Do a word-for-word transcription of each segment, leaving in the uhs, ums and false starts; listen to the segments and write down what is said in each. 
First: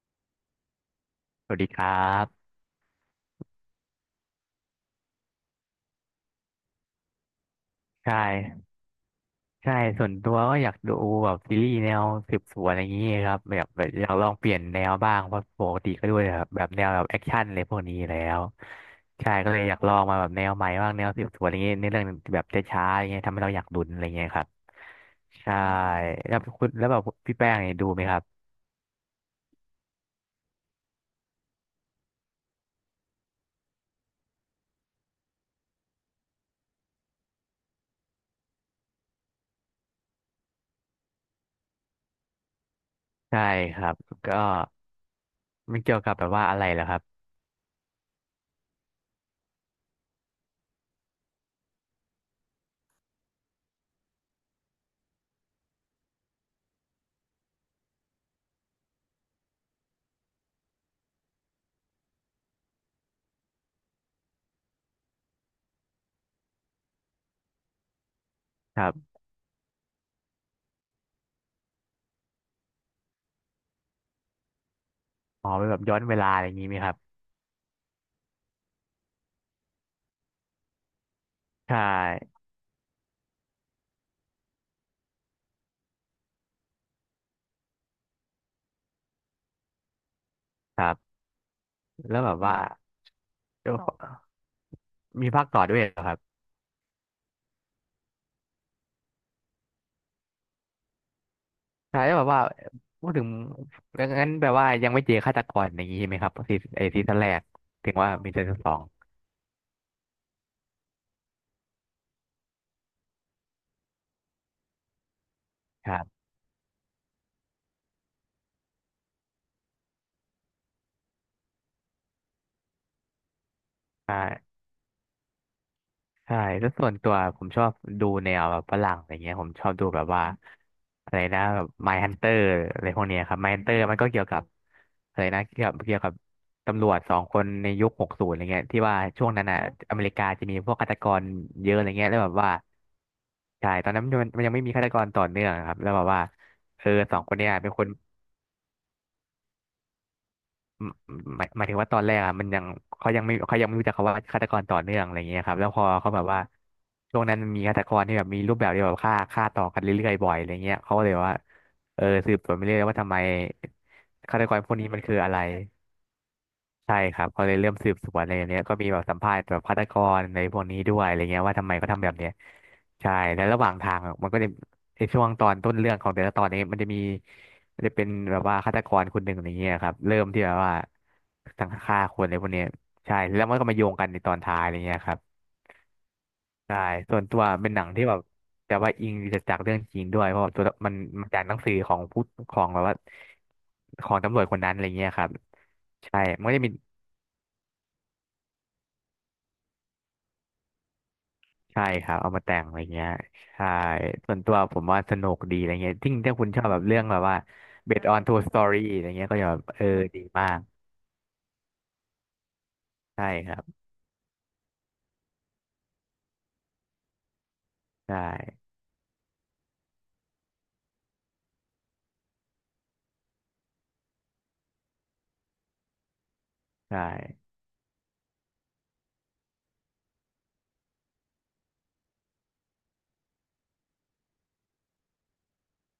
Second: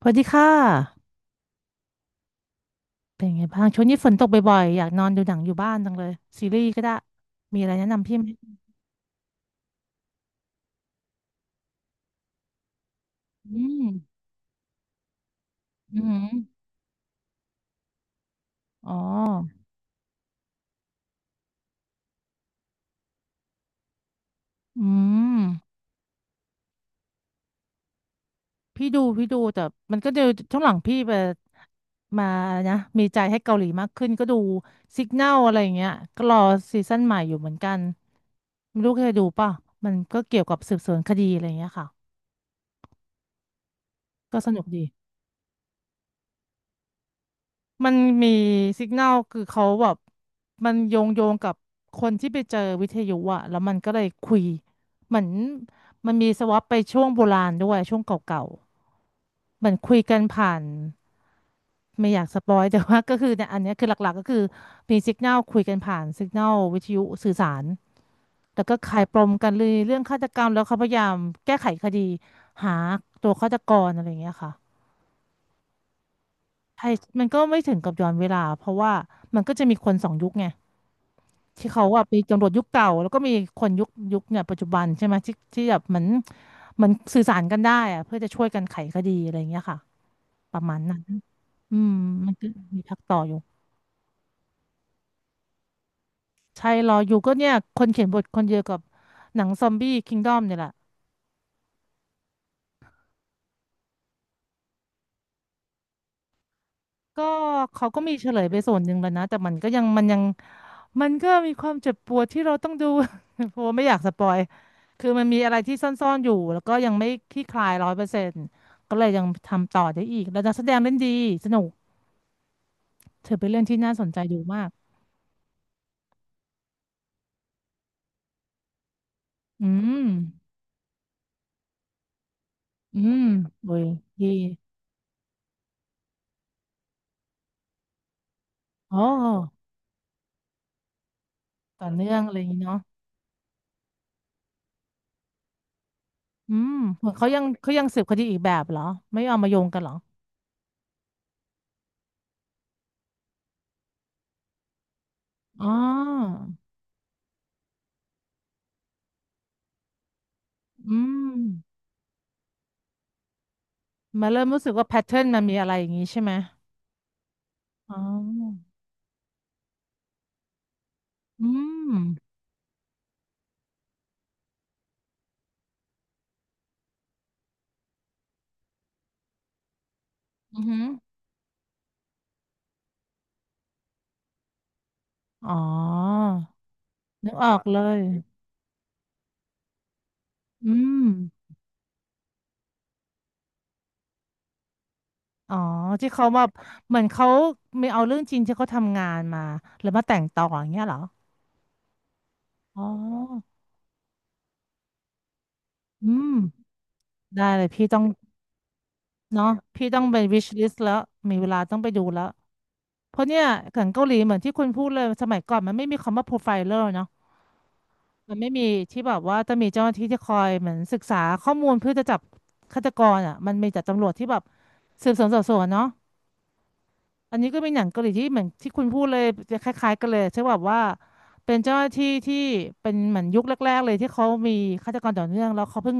สวัสดีค่ะ สวัสดีครับเป็นไงบ้างช่วงนี้ฝนตกบ่อยๆอยากนอนดูหนังอยู่บ้านจังเลยซีรีส์ก็ได้ มีอะไรแนะนำใช่พี่ไหมใช่ส่วนตัวก็อยากดูแบบซีรีส์แนวสืบสวนอะไรอย่างนี้ครับแบอืบแบมบอยากลองเปลี่ยนแนวบ้างเพราะปกติอืก็ด้วมย่แบบแบบแนวแบบแอคชั่นอะไรพวกนี้อยู่แล้วอ๋อใช่ก็เลยอยากลองมาแบบแนวใหม่บ้างแนวสืบสวนอะไรอย่างนี้ในเรื่องแบบช้าๆอย่างเงี้ยทำให้เราอยากลุ้นอะไรอย่างเงี้ยครับอืมใช่แล้วคุณแล้วแบบพี่แป้งเนี่ยดูไหมครับพี่ดูพี่ดูแต่มันก็เดี๋ยวช่วงหลังพี่ไปมานะ มีใจให้เกาหลีมากขึ้นก็ดูสิก n น l อะไรอย่างเงี้ยก็รอซีซั่นใหม่อยู่เหมือนกันไม่รู้เคยดูป่ะมันก็เกี่ยวกับสืบสวนคดีอะไรอย่างเงี้ยค่ะ ใช่ครับก็ก็สนุกดี มันเกี่ยวกับแบบว่าอะไรเหรอครับมันมีสิก n น l คือเขาแบบมันโยงโยงกับคนที่ไปเจอวิทยุอะแล้วมันก็เลยคุยเหมือนมันมีสวอปไปช่วงโบราณด้วยช่วงเก่าๆเหมือนคุยกันผ่านไม่อยากสปอยแต่ว่าก็คือเนี่ยอันเนี้ยคือหลักๆก็คือมีสิก n น l คุยกันผ่านสิก n น l วิทยุสื่อสารแล้วก็ครัคลายปบมกันเลยเรื่องฆาตกรรมแล้วเขาพยายามแก้ไขคดีหาตัวฆาตกรอะไรอย่างเงี้ยค่ะอ๋อเป็นแบบย้อนเวลาอะไรอย่างนี้ไหมใช่ครับมันก็ไม่ถึงกับย้อนเวลาเพราะว่ามันก็จะมีคนสองยุคไง ที่ใชเขาว่าไป่ตำรวจยุคเก่าแล้วก็มีคนยุคยุคเนี่ยปัจจุบันใช่ไหมที่ที่แบบเหมือนเหมือนสื่อสารกันได้อะเพื่อจะช่วยกันไขคดีอะไรอย่างเงี้ยค่ะประมาคณรันั้นบอืมแล้วแบมันบก็ว่า มีพักต่ออยู่มีภาคต่อด้วยเหรอครับใช่รออยู่ก็เนี่ยคนเขียนบทคนเดียวกับหนังซอมบี้คิงดอมเนี่ยแหละ ใช่แล้วแบบว่าพูดถึงงั้นแปลว่ายังไม่เจอฆาตกรอย่างนี้ใช่ไหมครับซีไอซีซั่นก็แรกเขาถึงก็ว่ามีเฉมีลซียไปซั่นสส่อวงนหนึ่งแล้วนะแต่มันก็ยังมันยังมันก็มีความเจ็บปวดที่เราต้องดู เพราะว่าไม่อยากสปอยคือมันมีอะไรที่ซครั่อบนๆอยู่แล้วก็ยังไม่คลี่คลายร้อยเปอร์เซ็นต์ก็เลยยังทำต่อได้อีกแล้วนักแสดงเล่นดีสนุกเธอเป็นเรื่องที่น่าสนใช่ ใจดูมากใช่แล้วส่วนตัวผมชอบดูแนวแบบฝรั่งอะไรเงี้ยผมชอือบดูมแบบว่าอะไรนะแบบ My Hunter อะไรอืพวกเนี้ยมครับ My โอ้ Hunter ยมันก็เกี่ยดีวกับอะไรนะเกี่ยวกับเกี่ยวกับตำรวจสองคนในยุคหกศูนย์อะไรเงี้ยที่อ๋อว่าช่วงนั้นอ่ะอเมริกาจะมีพวกฆาตกรเยอะอะต่อไรเงี้เนื่ยอแล้งวแบอะไรบอย่างว่านี้เนาะใช่ตอนนั้นมันมันยังไม่มีฆาตกรต่อเนื่องครับแล้วแบบว่าอืมเออเหมือนสองเขาคนยังเนี้ยเป็เขานคยังน สืบคดีอีกแบบเหรอไม่เอามาโยงกันเหรอหมายหมายถึงว่าตอนแรกอ่ะมันยังเขายังไม่เขายังไม่รู้จักคำว่าฆาตกรต่อเนื่องอะไรเงี้ยครับอ๋อแล้วพอเขาแบบว่าช่วงนั้นมันมีฆาตกรที่แบบมีรูปแบบที่แบบฆ่าฆ่าต่อกันเรื่อยๆบ่อยอะไรเงี้ยเขาอืก็เลยว่าม เออสืบสวนไปเรื่อยว่าทำไมมาฆาเริ่ตมกรรู้พสึวกกว่านี้แพมันทคือเทิร์นอะไร มันมีอะไรอย่างนี้ใช่ไหม ใช่ครับเขาเลยเริ่มสือ๋บสวนอะไรอย่างเนี้ยอก็มีแบบสัมภาษณ์แบบฆาตกรในพวกนี้ด้วยอะไรเงี้ยอืว่าทำไมเขามทำแบบเนี้ยใช่แล้วระหว่างทางอะมันก็จะในช่วงตอนต้นเรื่องของแต่ละตอนเนี้มันจะมีมันจะเป็นแบบว่าฆาตกรคนหนึ่งอะไรเงี้ยครับเริ่มที่แบบอือว่าหือสังฆ่าคนอะไรพวกเนี้ยใช่แล้วมันก็มาโยงกันในตอนท้ายอะไรเงี้ยครับอ๋อใช่ส่วนนึกตัวออกเป็นเลหนังยที่แบบแต่ว่าอิงจากเรื่องจริงด้วยเพราะว่าตัวอืมันมมันจากหนังสือของผู้ของแบบว่าของตำรวจคนนั้นอะไรเงี้ยครับอ๋อที่ใช่เขาแบามันก็จะมี เหมือนเขามีเอาเรื่องจริงที่เขาทำงานมาแล้วมาแต่งต่ออย่างเงี้ยเหรอ ใช่ครับเอามาแต่งอะไรอ๋อเงี้ยใช่ส่วนตัวผมว่าสนุกดีอะไรเงี้ยอืทิ่งมถ้าคุณชอบแบบเรื่องแบบว่า ได้เลยพี่ต้อง based on true story อะไรเงี้ยก็เนาะจะแบบเออพี่ต้องไป ดีมา wish ก list แล้วมีเวลาต้องไปดูแล้ว เพราะใช่เนี่ยครัหบนังเกาหลีเหมือนที่คุณพูดเลยสมัยก่อนมันไม่มีคำว่า profiler เนาะ ใช่มันไม่มีที่แบบว่าจะมีเจ้าหน้าที่ที่คอยเหมือนศึกษาข้อมูลเพื่อจะจับฆาตกรอ่ะมันมีแต่ตำรวจที่แบบสืบสวนสอบสวนเนาะใช่อันนี้ก็เป็นหนังเกาหลีที่เหมือนที่คุณพูดเลยจะคล้ายๆกันเลยใช่แบบว่าเป็นเจ้าหน้าที่ที่เป็นเหมือนยุคแรกๆเลยที่เขามีฆาตกรต่อเนื่องแล้วเขาเพิ่ง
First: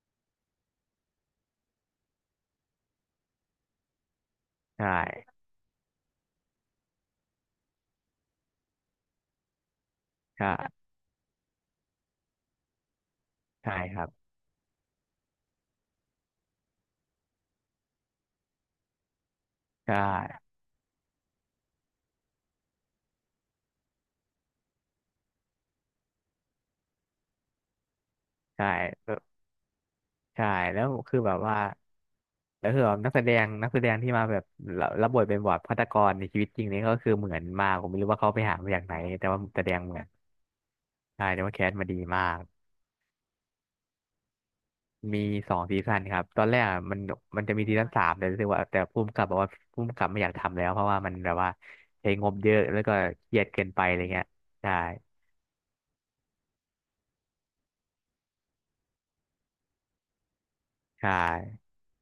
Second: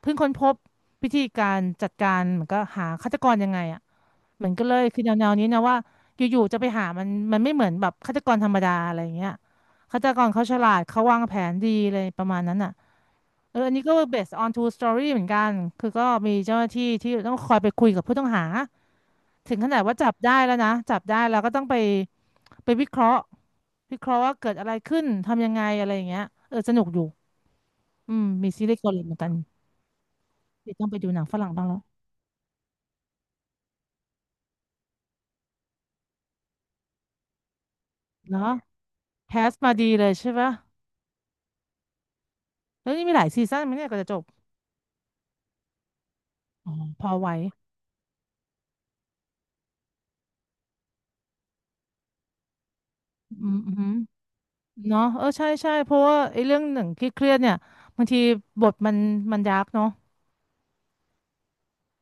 เพิ่งค้นพบวิธีการจัดการเหมือนก็หาฆาตกรยังไงอ่ะเหมือนกันเลใชยคือแนว่ๆนี้นะว่าอยู่ๆจะไปหามันมันไม่เหมือนแบบฆาตกรธรรมดาอะไรอย่างเงี้ยฆาตกรเขาฉลาดใช่เขาวางแผนดีเลยประมาณนั้นอ่ะ เอออัใช่นนี้ก็ ครับ based on true story เหมือนกันคือก็มีเจ้าหน้าที่ที่ต้องคอยไปคุยกับผู้ต้องหาถึงขนาดใชว่าจับได้่แล้วนะจับได้แล้วก็ต้องไปไปวิเคราะห์วิเคราะห์ว่าเกิดอะไรขึ้นทำยังไงอะไรอย่างเงี้ยเออสนุกอยู่อืมมีซีใช่รีส์เกาหลีเอเหอมือนกันใช่เดี๋ยวแล้ต้องวไปดูหคือนังแบฝบรั่งว่าบ้างแล้วแล้วคือแบบนักแสดงนักแสดงที่มาแบบรับรับบทเป็นแบบฆาตกรในชีวิตจริงนี่ก็คือเหมือนมากผมไม่รู้ว่าเขาไปเนาะหามาจากไหนแต่แคว่าสแสมาดงดีเหมือเลนยใช่ปะใช่แต่ว่าแคสมาดีมาก แล้วนี่มีหลายซีซั่นไหมเนี่ยก็จะจบมีสองซีซั่นครับตอนแรกอ๋ออะมันพอไหวมันจะมีซีซั่นสามแต่รู้สึกว่าแต่ผู้กำกับบอกว่าผู้กำกับไม่อยากทำแล้วเพราะว่ามันแบบว่าใช้งบเยอะแล้วก็เครียอืดมเกินอืไปมอะไรเงี้ยใช่เนาะเออใช่ใช่เพราะว่าไอ้เรื่องหนึ่งที่เครียดๆเนี่ยบางทีบทมันมันดาร์กเนาะใช่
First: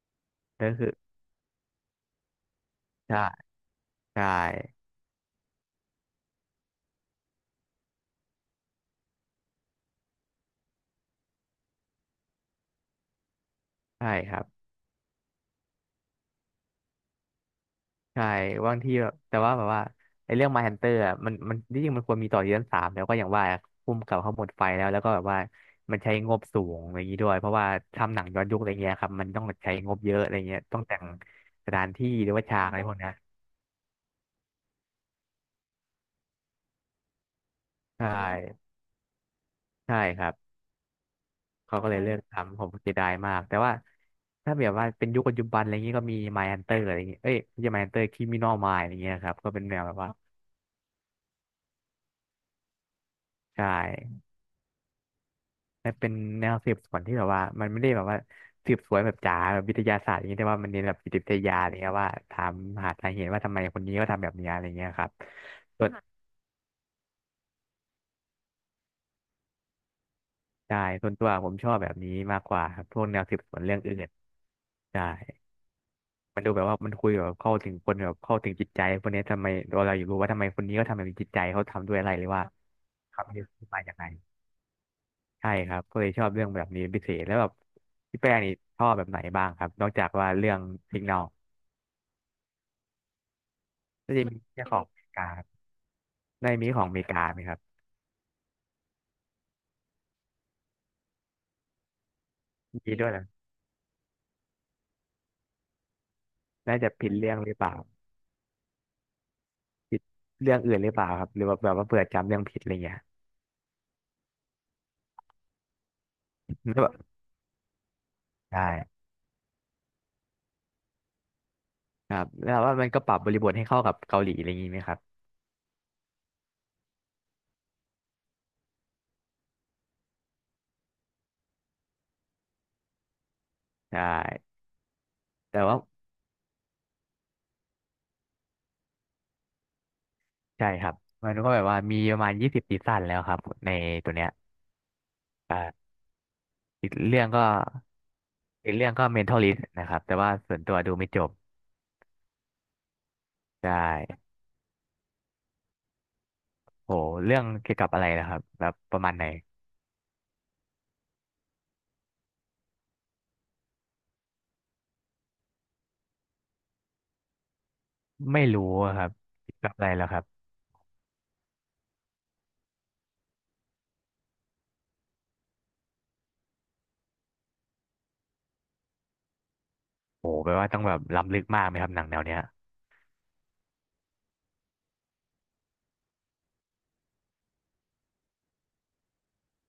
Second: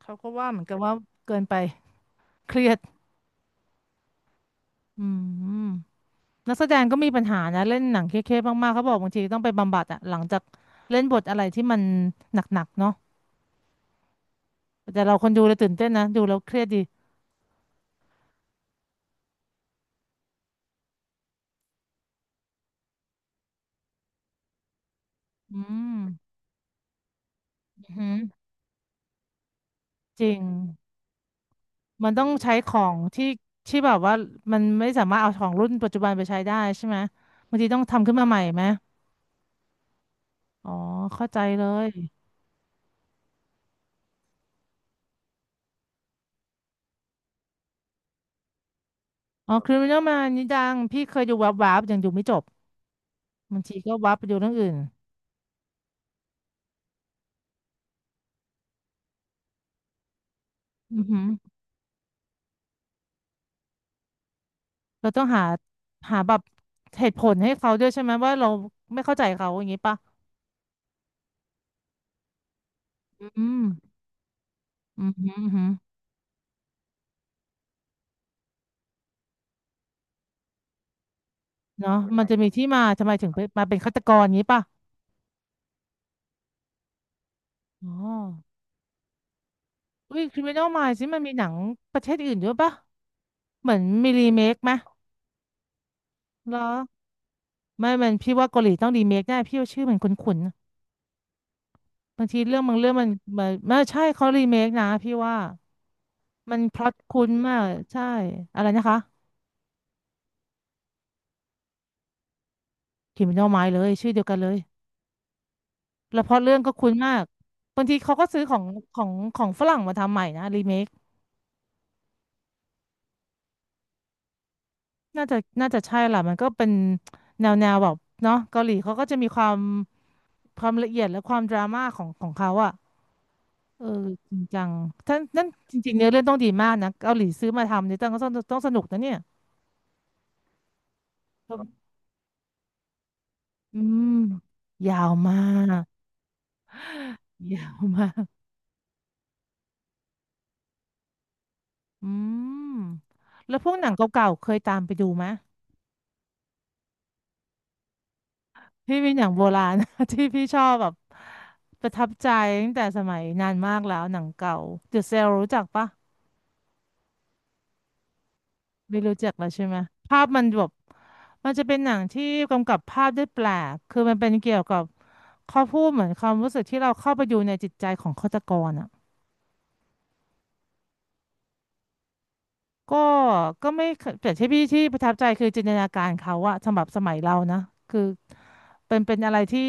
เขาก็ว่าเหมือแล้นวกันคือว่าเกินไปเครียด ใช่ใช่อืมนักแสดงก็มีปัญหานะเล่นหนังเครียดๆมากๆเขาบอกบางทีต้องไปบำบัดอะหลังจากเล่นบทอะไรที่มันหนักๆเนาะใช่ครับแต่เราคนดูเลยตื่นเต้นนะดูแล้วเครียดดีใช่บางทีแบบแต่ว่าแบบว่าไอ้เรื่อง Mindhunter อะมันมันที่จริงมันควรมีต่อซีซั่นสามแล้วก็อย่างว่าผู้กำกับเขาหมดไฟแล้วแล้วก็แบบว่าอืมมันใช้งบสูงอะไรอย่างนี้ด้วยเพราะว่าอือหือทำหนังย้อนยุคอะไรเงี้ยครับมันต้องใช้งบเยอะจอะริไรงเงี้ยต้องแต่งสถานมันต้องใช้ฉากขอะไรอพวกงเนี้ยที่ที่แบบว่ามันไม่สามารถเอาของรุ่นปัจจุบันไปใช้ได้ใช่ไหมบางทีต้องทำใช่ขึ้นมาใหม่ไหมใช่ครับ อ๋อเข้าใจเลเขาก็ยเลยเลิกทำผมเสียดายมากแต่ว่าถ้าแบบว่าเป็นยุคปัจจุบันอะไรเงงี้ยก็มี My Hunter อะไรเงงี้ยเอ้ยไม่ใช่ My Hunter Criminal Minds อะไรเงี้ยครับก็อ๋อ เป็นแนวแบบ Criminal ว่า Minds นี่ดังพี่เคยดูวับๆยังดูไม่จบบางใช่ทีก็วับไปดูเรื่องอื่นและเป็นแนวสืบสวนที่แบบว่ามันไม่ได้แบบว่าสืบสวนแบบจ๋าแบบวิทยาศาสตร์อย่างเงี้ยแต่ว่ามันเน้นแบบอือจิตหือ วิทยาอะไรเงี้ยว่าถามหาสาเหตุว่าทำไมคนนี้ก็ทำแบบเนี้ยอะไรเงี้ยคเรารับต้องหาส่วนหาแบบเหตุผลให้เขาด้วยใช่ไหมว่าเราไม่เข้าใจเขาอย่างนี้ป่ะใช่ส่วนตัวผมชอบแบบนี้มากกว่าครับพวกแนวสือืบสมวนเรื่องอื่นอืใช่ ม อืม อืมมันดูแบบว่ามันคุยแบบเข้าถึงคนแบบเข้าถึงจิตใจคนเนี้ยทำไมเราอยูกรู้ว่าทำไมคนนี้เขาทำแบบนี้จิตใจเขาทำด้เนาะวยอะไรมัหนรือจะว่ามีที่มาทำไมเขาถึงมีไปมาที่เป็นมาฆาจากตไหนกรอย่างนี้ป่ะใช่ครับก็เลยชอบเรื่องแบบนี้ปพิเศษแล้วแบบอ๋อพี่แป้งนี่ชอบแบบไหนบ้างครับนอกจากอุ้ย ว่าเรื่อง Criminal Minds สิกนี่แนมันลมีหนังประเทศอื่นด้วยป่ะเหมือนมีก็จะรีมีเมคเรื่องไหมของอเมริกาครับในเหรอมีของอเมริกาไหมครับไม่ มันพี่ว่าเกาหลีต้องรีเมคแน่พี่ว่าชื่อมันคุ้นๆบางทีเรื่องบางเรื่อมีงมัด้วนยเหรอมันไม่ใช่เขารีเมคนะพี่ว่ามันพน่าล็อจะตผิดคุ้เรื่นองหรืมาอกเปล่าใช่อะไรนะคะ ผิดเรื่องอื่นหรือเปล่าครับหรือว่าแบบว่าเผื่อจำเรื่องผิดอะไรเงี้ย Criminal Minds เลยชื่อเดียวกันเลย แล้วเพราะเรื่องก็แล้วแบคุ้นบมากบางทีเขาก็ซื้อขอใช่งของของฝรั่งมาทำใหม่นะรีเมคครับแล้วว่ามันก็ปรับบริบทให้เข้ากับเกาหลีอะไรอย่างงี้ไหมครับน่าจะน่าจะใช่ล่ะมันก็เป็นแนวแนวแบบเนาะเกาหลีเขาก็จะมีความความละเอียดและความดราม่าของของเขาอะ เออใชจริงจั่ง ท่านนั่นแต่จว่า ริงๆเนื้อเรื่องต้องดีมากนะเกาหลีซื้อมาทำเนี่ยต้องต้องต้องสนุกนะเนี่ยใช่ครับมันก็ครัแบบว่าบมีประมาณยี่สิบซีซั่นแล้วครับในอืมตัวเนี้ยยาวมาอ่กาอีกเรื่องก็ยาวมากอีกเรื่องก็ Mentalist นะครับแต่ว่าส่วนตัวดูไม่จบอืมแล้วพใชวกหนัง่เก่าๆเคยตามไปดูไหม โหเรื่องเกี่ยวกับอะไรนะครับแบบปพี่ระมาเป็นณอไหนย่างโบราณ ที่พี่ชอบแบบประทับใจตั้งแต่สมัยนานมากแล้วหนังเก่าเดอะเซลรู้จักปะไม่รู้อะไม่ครับรู้จักแล้วเกี่ยวใช่กับไหมอะไรแล้วคภารัพมับนแบบมันจะเป็นหนังที่กำกับภาพได้แปลกคือมันเป็นเกี่ยวกับเขาพูดเหมือนความรู้สึกที่เราเข้าไปอยู่ในจิตใจของฆาตกรอ่ะโหแปลว่าต้องแบบล้ำลึกมากไหมครับหนังแนวเนี้ยก็ก็ไม่เคยแต่ที่พี่ที่ประทับใจคือจินตนาการเขาอะสำหรับสมัยเรานะคือเป็นเป็นอะไรที่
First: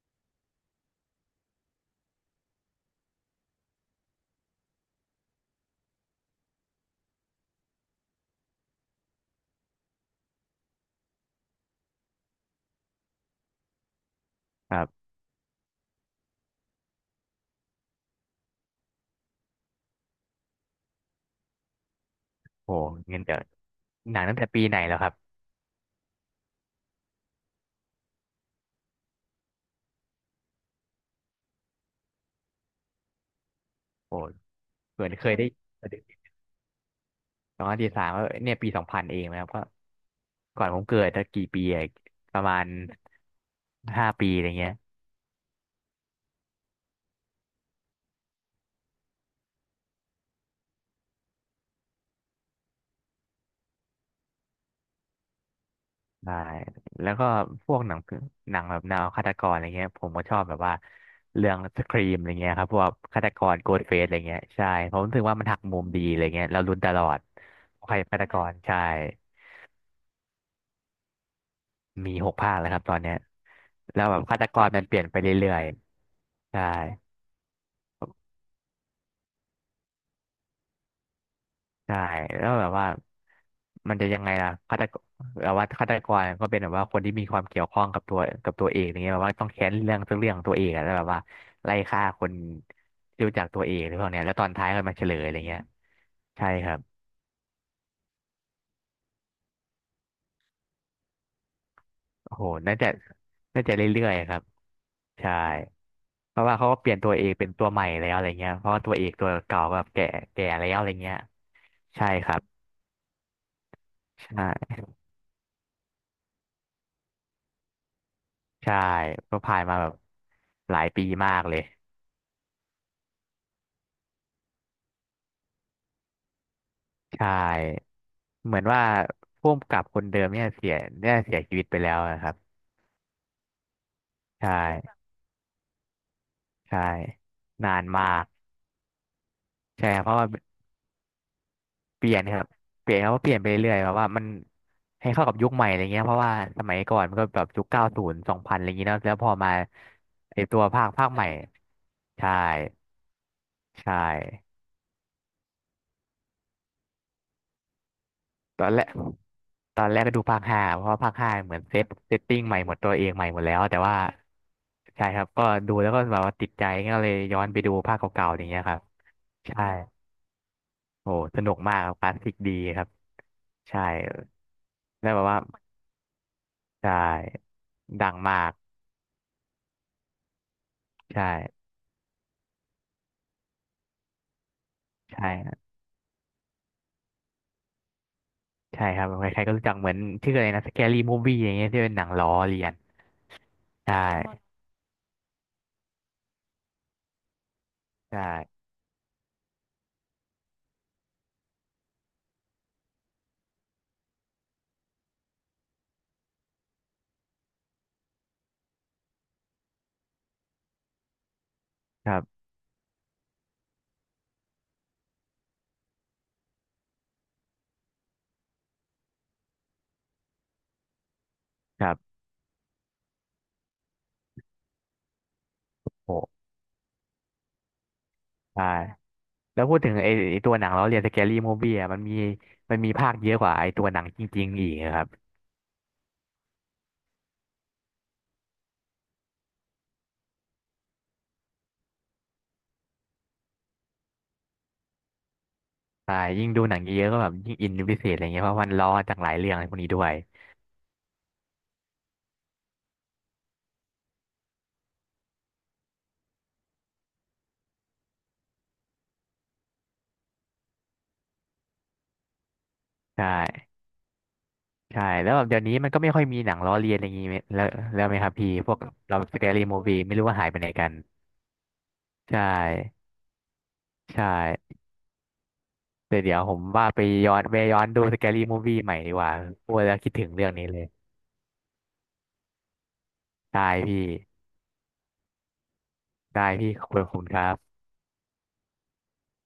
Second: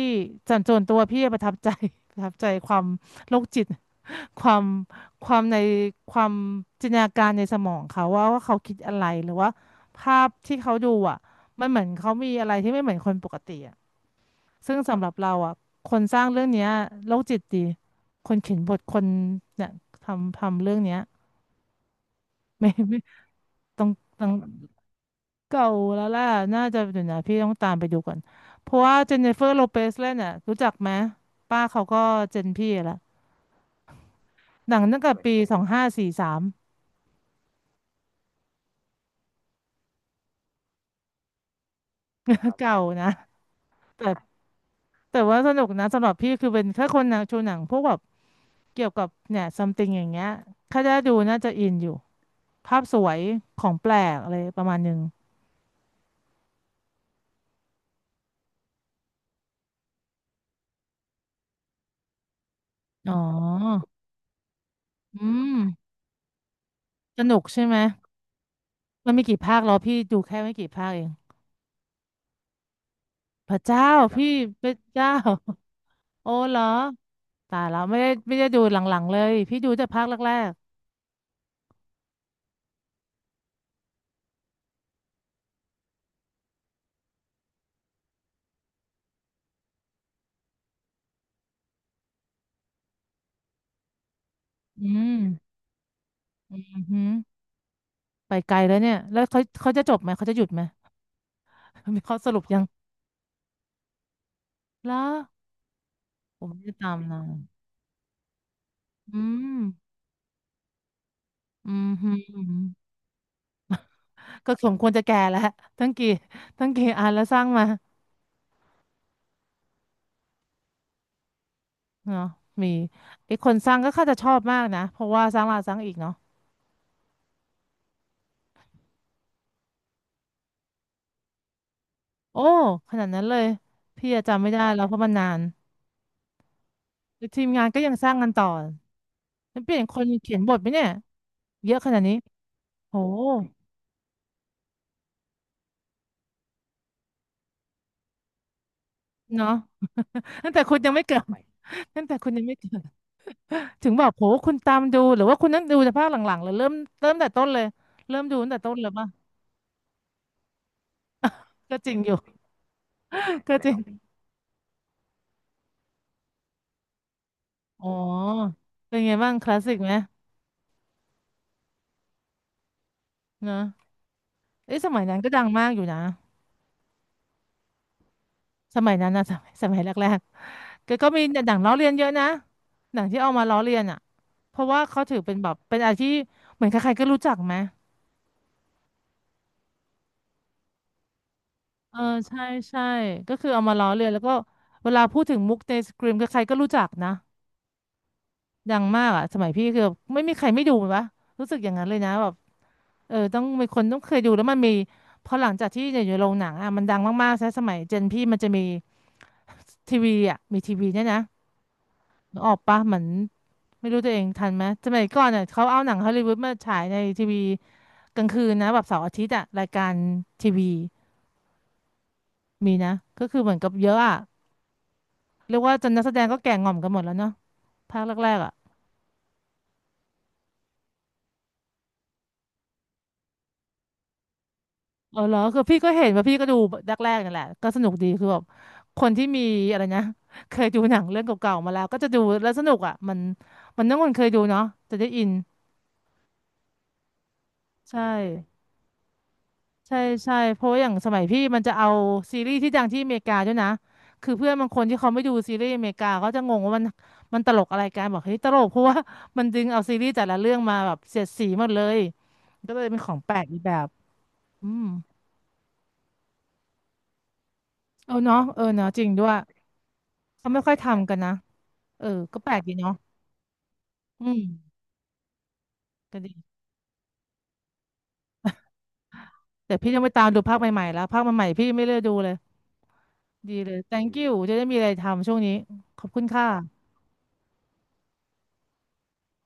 ส่วนตัวพี่ประทับใจ ประทับใจความโรคจิต ความความในความจินตนาการในสมองเขาว่าว่าเขาคิดอะไรหรือว่าภาพที่เขาดูอ่ะมันเหมือนเขามีอะไรที่ไม่เหมือนคนปกติอ่ะคซึ่งรัสำหบรับเราอ่ะคนสร้างเรื่องเนี้ยโรคจิตดีคนเขียนบทคนเนี่ยทำทำเรื่องเนี้ยไม่โหไม่งั้นเดี๋ยวต้องหนัต้งองตั้งแต่ปีไหนแล้วครับเก่าแล้วล่ะน่าจะเดี๋ยวนะพี่ต้องตามไปดูก่อนเพราะว่าเจนนิเฟอร์โลเปซเล่นอ่ะรู้จักไหมป้าเขาก็เจนพี่ละโหหนังตั้เหงมือแต่นเคปียได้สองห้าสี่สาม สองพันสิบสามก็เนี่ยปีสองพันเองนะครับก็ก่อนผมเกิดตั้งกี่ปีอะประ มาณเก่านะแต่ ห้าปีอะไรเงี้ย แต่ว่าสนุกนะสำหรับพี่คือเป็นแค่คนหนังชูหนังพวกแบบเกี่ยวกับเนี่ยซัมติงอย่างเงี้ยถ้าได้ดูน่าจะอินอยู่ภาพสวยของแปลกอะไรประมาณหนึงใช่แล้วก็พวกหนังผีหนังแบบแนวฆาตกรอะไรเงี้ยผมก็ชอบแบบว่าเรื่องสครีมอะไรเงี้ยครับพวกอ๋อฆาตกรโกดเฟสอะไรเงี้ยใช่ผมรู้สึกอืว่ามันมหักมุมดีอะไรเงี้ยเราลุ้นตลอดสนุกใช่ไหมว่าใครเป็นฆาตกรใช่มันมีกี่ภาคเหรอพี่ดูแค่ไม่กี่ภาคเองมีหกภาคแล้วครับตอนเนี้ยพระเจ้าแล้วแบบพี่ฆาตกพรระมันเปลี่ยนเจ้าไปเรื่อยโอ้ๆเหรใช่ อตายแล้วไม่ได้ไม่ได้ดูหลังๆเลยพี่ดูแต่ภาคแรกใช่แล้วแบบว่ามันจะยังไงล่ะฆาตกรแบบว่าฆาตกรก็เป็นแบบว่าคนที่มีความเกี่ยวข้องกับตัวกับตัวเองอย่างเงี้ยแบบว่าต้องแค้นเรื่องสักเรื่องของตัวเองอะแล้วแบบว่าไล่ฆ่าคนที่รู้จักตัวเองหรือพวกเนี้ยแล้วตอนท้ายๆก็อืมาเฉลมยอะไรเงี้ยใช่อืครับอหือไปไกลแล้วเนี่ยแล้วเขาเขาจะจบไหมเขาจะหยุดไหมมีข้อสโอ้รุโหปยังน่าจะน่าจะเรื่อยๆครับแล้วใช่เพผราะมว่าไม่เขาได้ก็เปตาลี่ยมนตัวนะ เอกเป็นตัวใหม่แล้วอะไรเงี้ยเพราะว่าตัวเอกอืตัวมเก่าแบบแก่แก่แล้วอะไรเงี้ยอืมใช่ฮึครัอืบมใชก็สม่ควรจะแก่แล้วทั้งกี่ทั้งกี่อันแล้วสร้างมาใช่ก็ผ่านมาแบบหลายปีมากเลยเนาะมีไอ้คนสร้างก็ค่าจะชอบมากนะเพราะว่าสร้างแลาสร้างอีกเนาะใช่ เหมือนว่าผู้กำกับคนเดิมเนี่ยเสียเนี่ยเสียชีวิตไปแล้วนะครับโอ้ขนาดนั้นเลยพี่อะจำใชไม่ได้แล้วเพ่ราะมันนานใช่แล้วทีมงานนาก็นยังสร้างมากกันต่อแล้วเปลี่ยนใช่คครับนเพราะว่าเขียนบทไหมเนี่ยเยอะขนาดเปลี่นี้ยนครับเปลี่โหยนเขาก็เปลี่ยนไปเรื่อยๆแบบว่ามันให้เข้ากับยุคใหม่อะไรเงี้ยเพราะว่าสมัยก่อนมันก็แบบยุคเก้าศูนย์สองพันอะไรเงงี้ยเนอะแล้วพอเนาะ มาไอ ตั้งตัแต่วคุณภาคยังไม่ภาคเกิใหด ม่ ตั้งแต่คุใช่ณยังไม่เกิดถึงใช่ บอกโหคุณตามดูหรือว่าคุณนั่งดูแต่ภาคหลังๆเลยเริ่มเริ่มแต่ต้นเลยเริ่มดูตั้งแต่ตอนต้นแรเลกยป่ะตอนแรกก็ดูภาคห้าเพราะว่าภาคห้าเหมือนเซก็ตจริงอเซยู่ ตติ้งใหม่หมดตัวเองใหม่หมดแล้ก็วจริแต่ว่างใช่ครับก็ดูแล้วก็แบบว่าติดใจก็เลยย้อนไปดูอ๋อภาคเก่าๆอย่างเงี้ยครับเป็นไงบ้างคลาสใช่สิกไหมโอ้สนุกมากครับคลาสสิกดีครับเนอะใช่เอ้ยสมัยแล้วนั้นแบบก็ว่าดังมากอยู่นะใช่ดังมากสมัยนั้นนะ สมัยสมัยแรกๆก็ก็ใมีหนังช่ล้อเลียนเยอะนะหนังที่เอามาล้อเลียนอ่ะเพราะว่าเขาถืใชอเป็นแบบ่เป็นอะไรที่เหมือนใครๆก็รู้จักไหมใช่ครับใครๆก็รู้จักเหมือนชื่ออะไรนะสแกรี่มูฟวี่อย่างเงี้ยที่เป็เอนอหนังล้อใช่เลียนใช่ก็คือเอามาล้อใช่เลียนแล้วก็เวลาพูดถึงมุกในสกรีมใครๆก็รู้จักนะใช่ดังมากอ่ะสมัยพี่คือแบบไม่มีใครไม่ดูเลยวะรู้สึกอย่างนั้นเลยนะแบบ เออต้องมีคนต้องเคยดูแล้วมันมีพอหลังจากที่อยู่ในโรงหนังอ่ะมันดังมากๆใช่สมัยเจนพี่มันจะมีทีวีอ่ะมีทีวีเนี่ยนะใช่ครันึกบออกปะเหมือนไม่รู้ตัวเองทันไหมสมัยก่อนอ่ะเขาเอาหนังฮอลลีวูดมาฉายในทีวีกลางคืนนะแบบเสาร์อาทิตย์อ่ะรายการทีวีครับมีนะก็คือเหมือนกับเยอะอ่ะเรียกว่าจนนักโอแสดงก็้แก่ง่อมกันหมดแล้วเนาะภาคแรกๆอ่ะ ใช่ แล้วพูดถึงไอ้ไอ้ตัวหนังเราเรียนสแกรี่มูฟวี่อะมันมีมันมีภาคเยอะกว่าไอ้ตัวหนังจริงๆอีกครับเออเหรอคือพี่ก็เห็นว่าพี่ก็ดูแรกๆนั่นแหละก็สนุกดีคือแบบคนที่มีอะไรนะ เคยดูหนังเรื่องเก่าๆมาแล้วก็จะดูแล้วสนุกอ่ะมันมันต้องคนเคยดูเนาะจะได้อินใช่ยิ่งดูหนังเยอะก็แบบยิ่งอินเป็นพิใช่เศษอะไรเงี้ยเพราะมันล้อจากหลายเรื่องอะไรพวกนี้ใช่ด้วย ใช่เพราะว่าอย่างสมัยพี่มันจะเอาซีรีส์ที่ดังที่อเมริกาด้วยนะคือเพื่อนบางคนที่เขาไม่ดูซีรีส์อเมริกาเขาจะงงว่ามันมันตลกอะไรกันบอกเฮ้ยตลกเพราะว่า มันดึงเอาซีรีส์แต่ละเรื่องมาแบบเสียดสีหมดเลยก็เลยเป็นของใชแปลกอีกแบ่บอืมใช่แล้วแบบเดี๋ยวนี้มันก็ไม่ค่อยมีหนังล้อเลียนอะไรอย่างงี้ไหมแล้วแล้วเอไหอมครับเนาะพี่เออพวกเนาะจริงเราด้วยสแกรี่มูฟวี่ไม่รู้ว่าหาเขายไปไม่ไหนค่อยกัน ทำกันนะ เออ ก็ใช่แปลกดีเนาะใชอืม่แต่ก็เดี๋ยวผดีมว่าไปย้อนไปย้อนดูสแกรี่มูฟวี่ใหม่ดีกว่าพูแต่ดพี่แล้วต้องไปคิดตาถึมงดูเรื่องภาคนี้เลใหยม่ๆแล้วภาคใหม่ๆพี่ไม่เลือกดูเลย ดีได้เลย พี่ thank you จะได้มีอะไรทำช่วงนี้ ขอบคุณค่ะได้พี่ขอบคุณครับ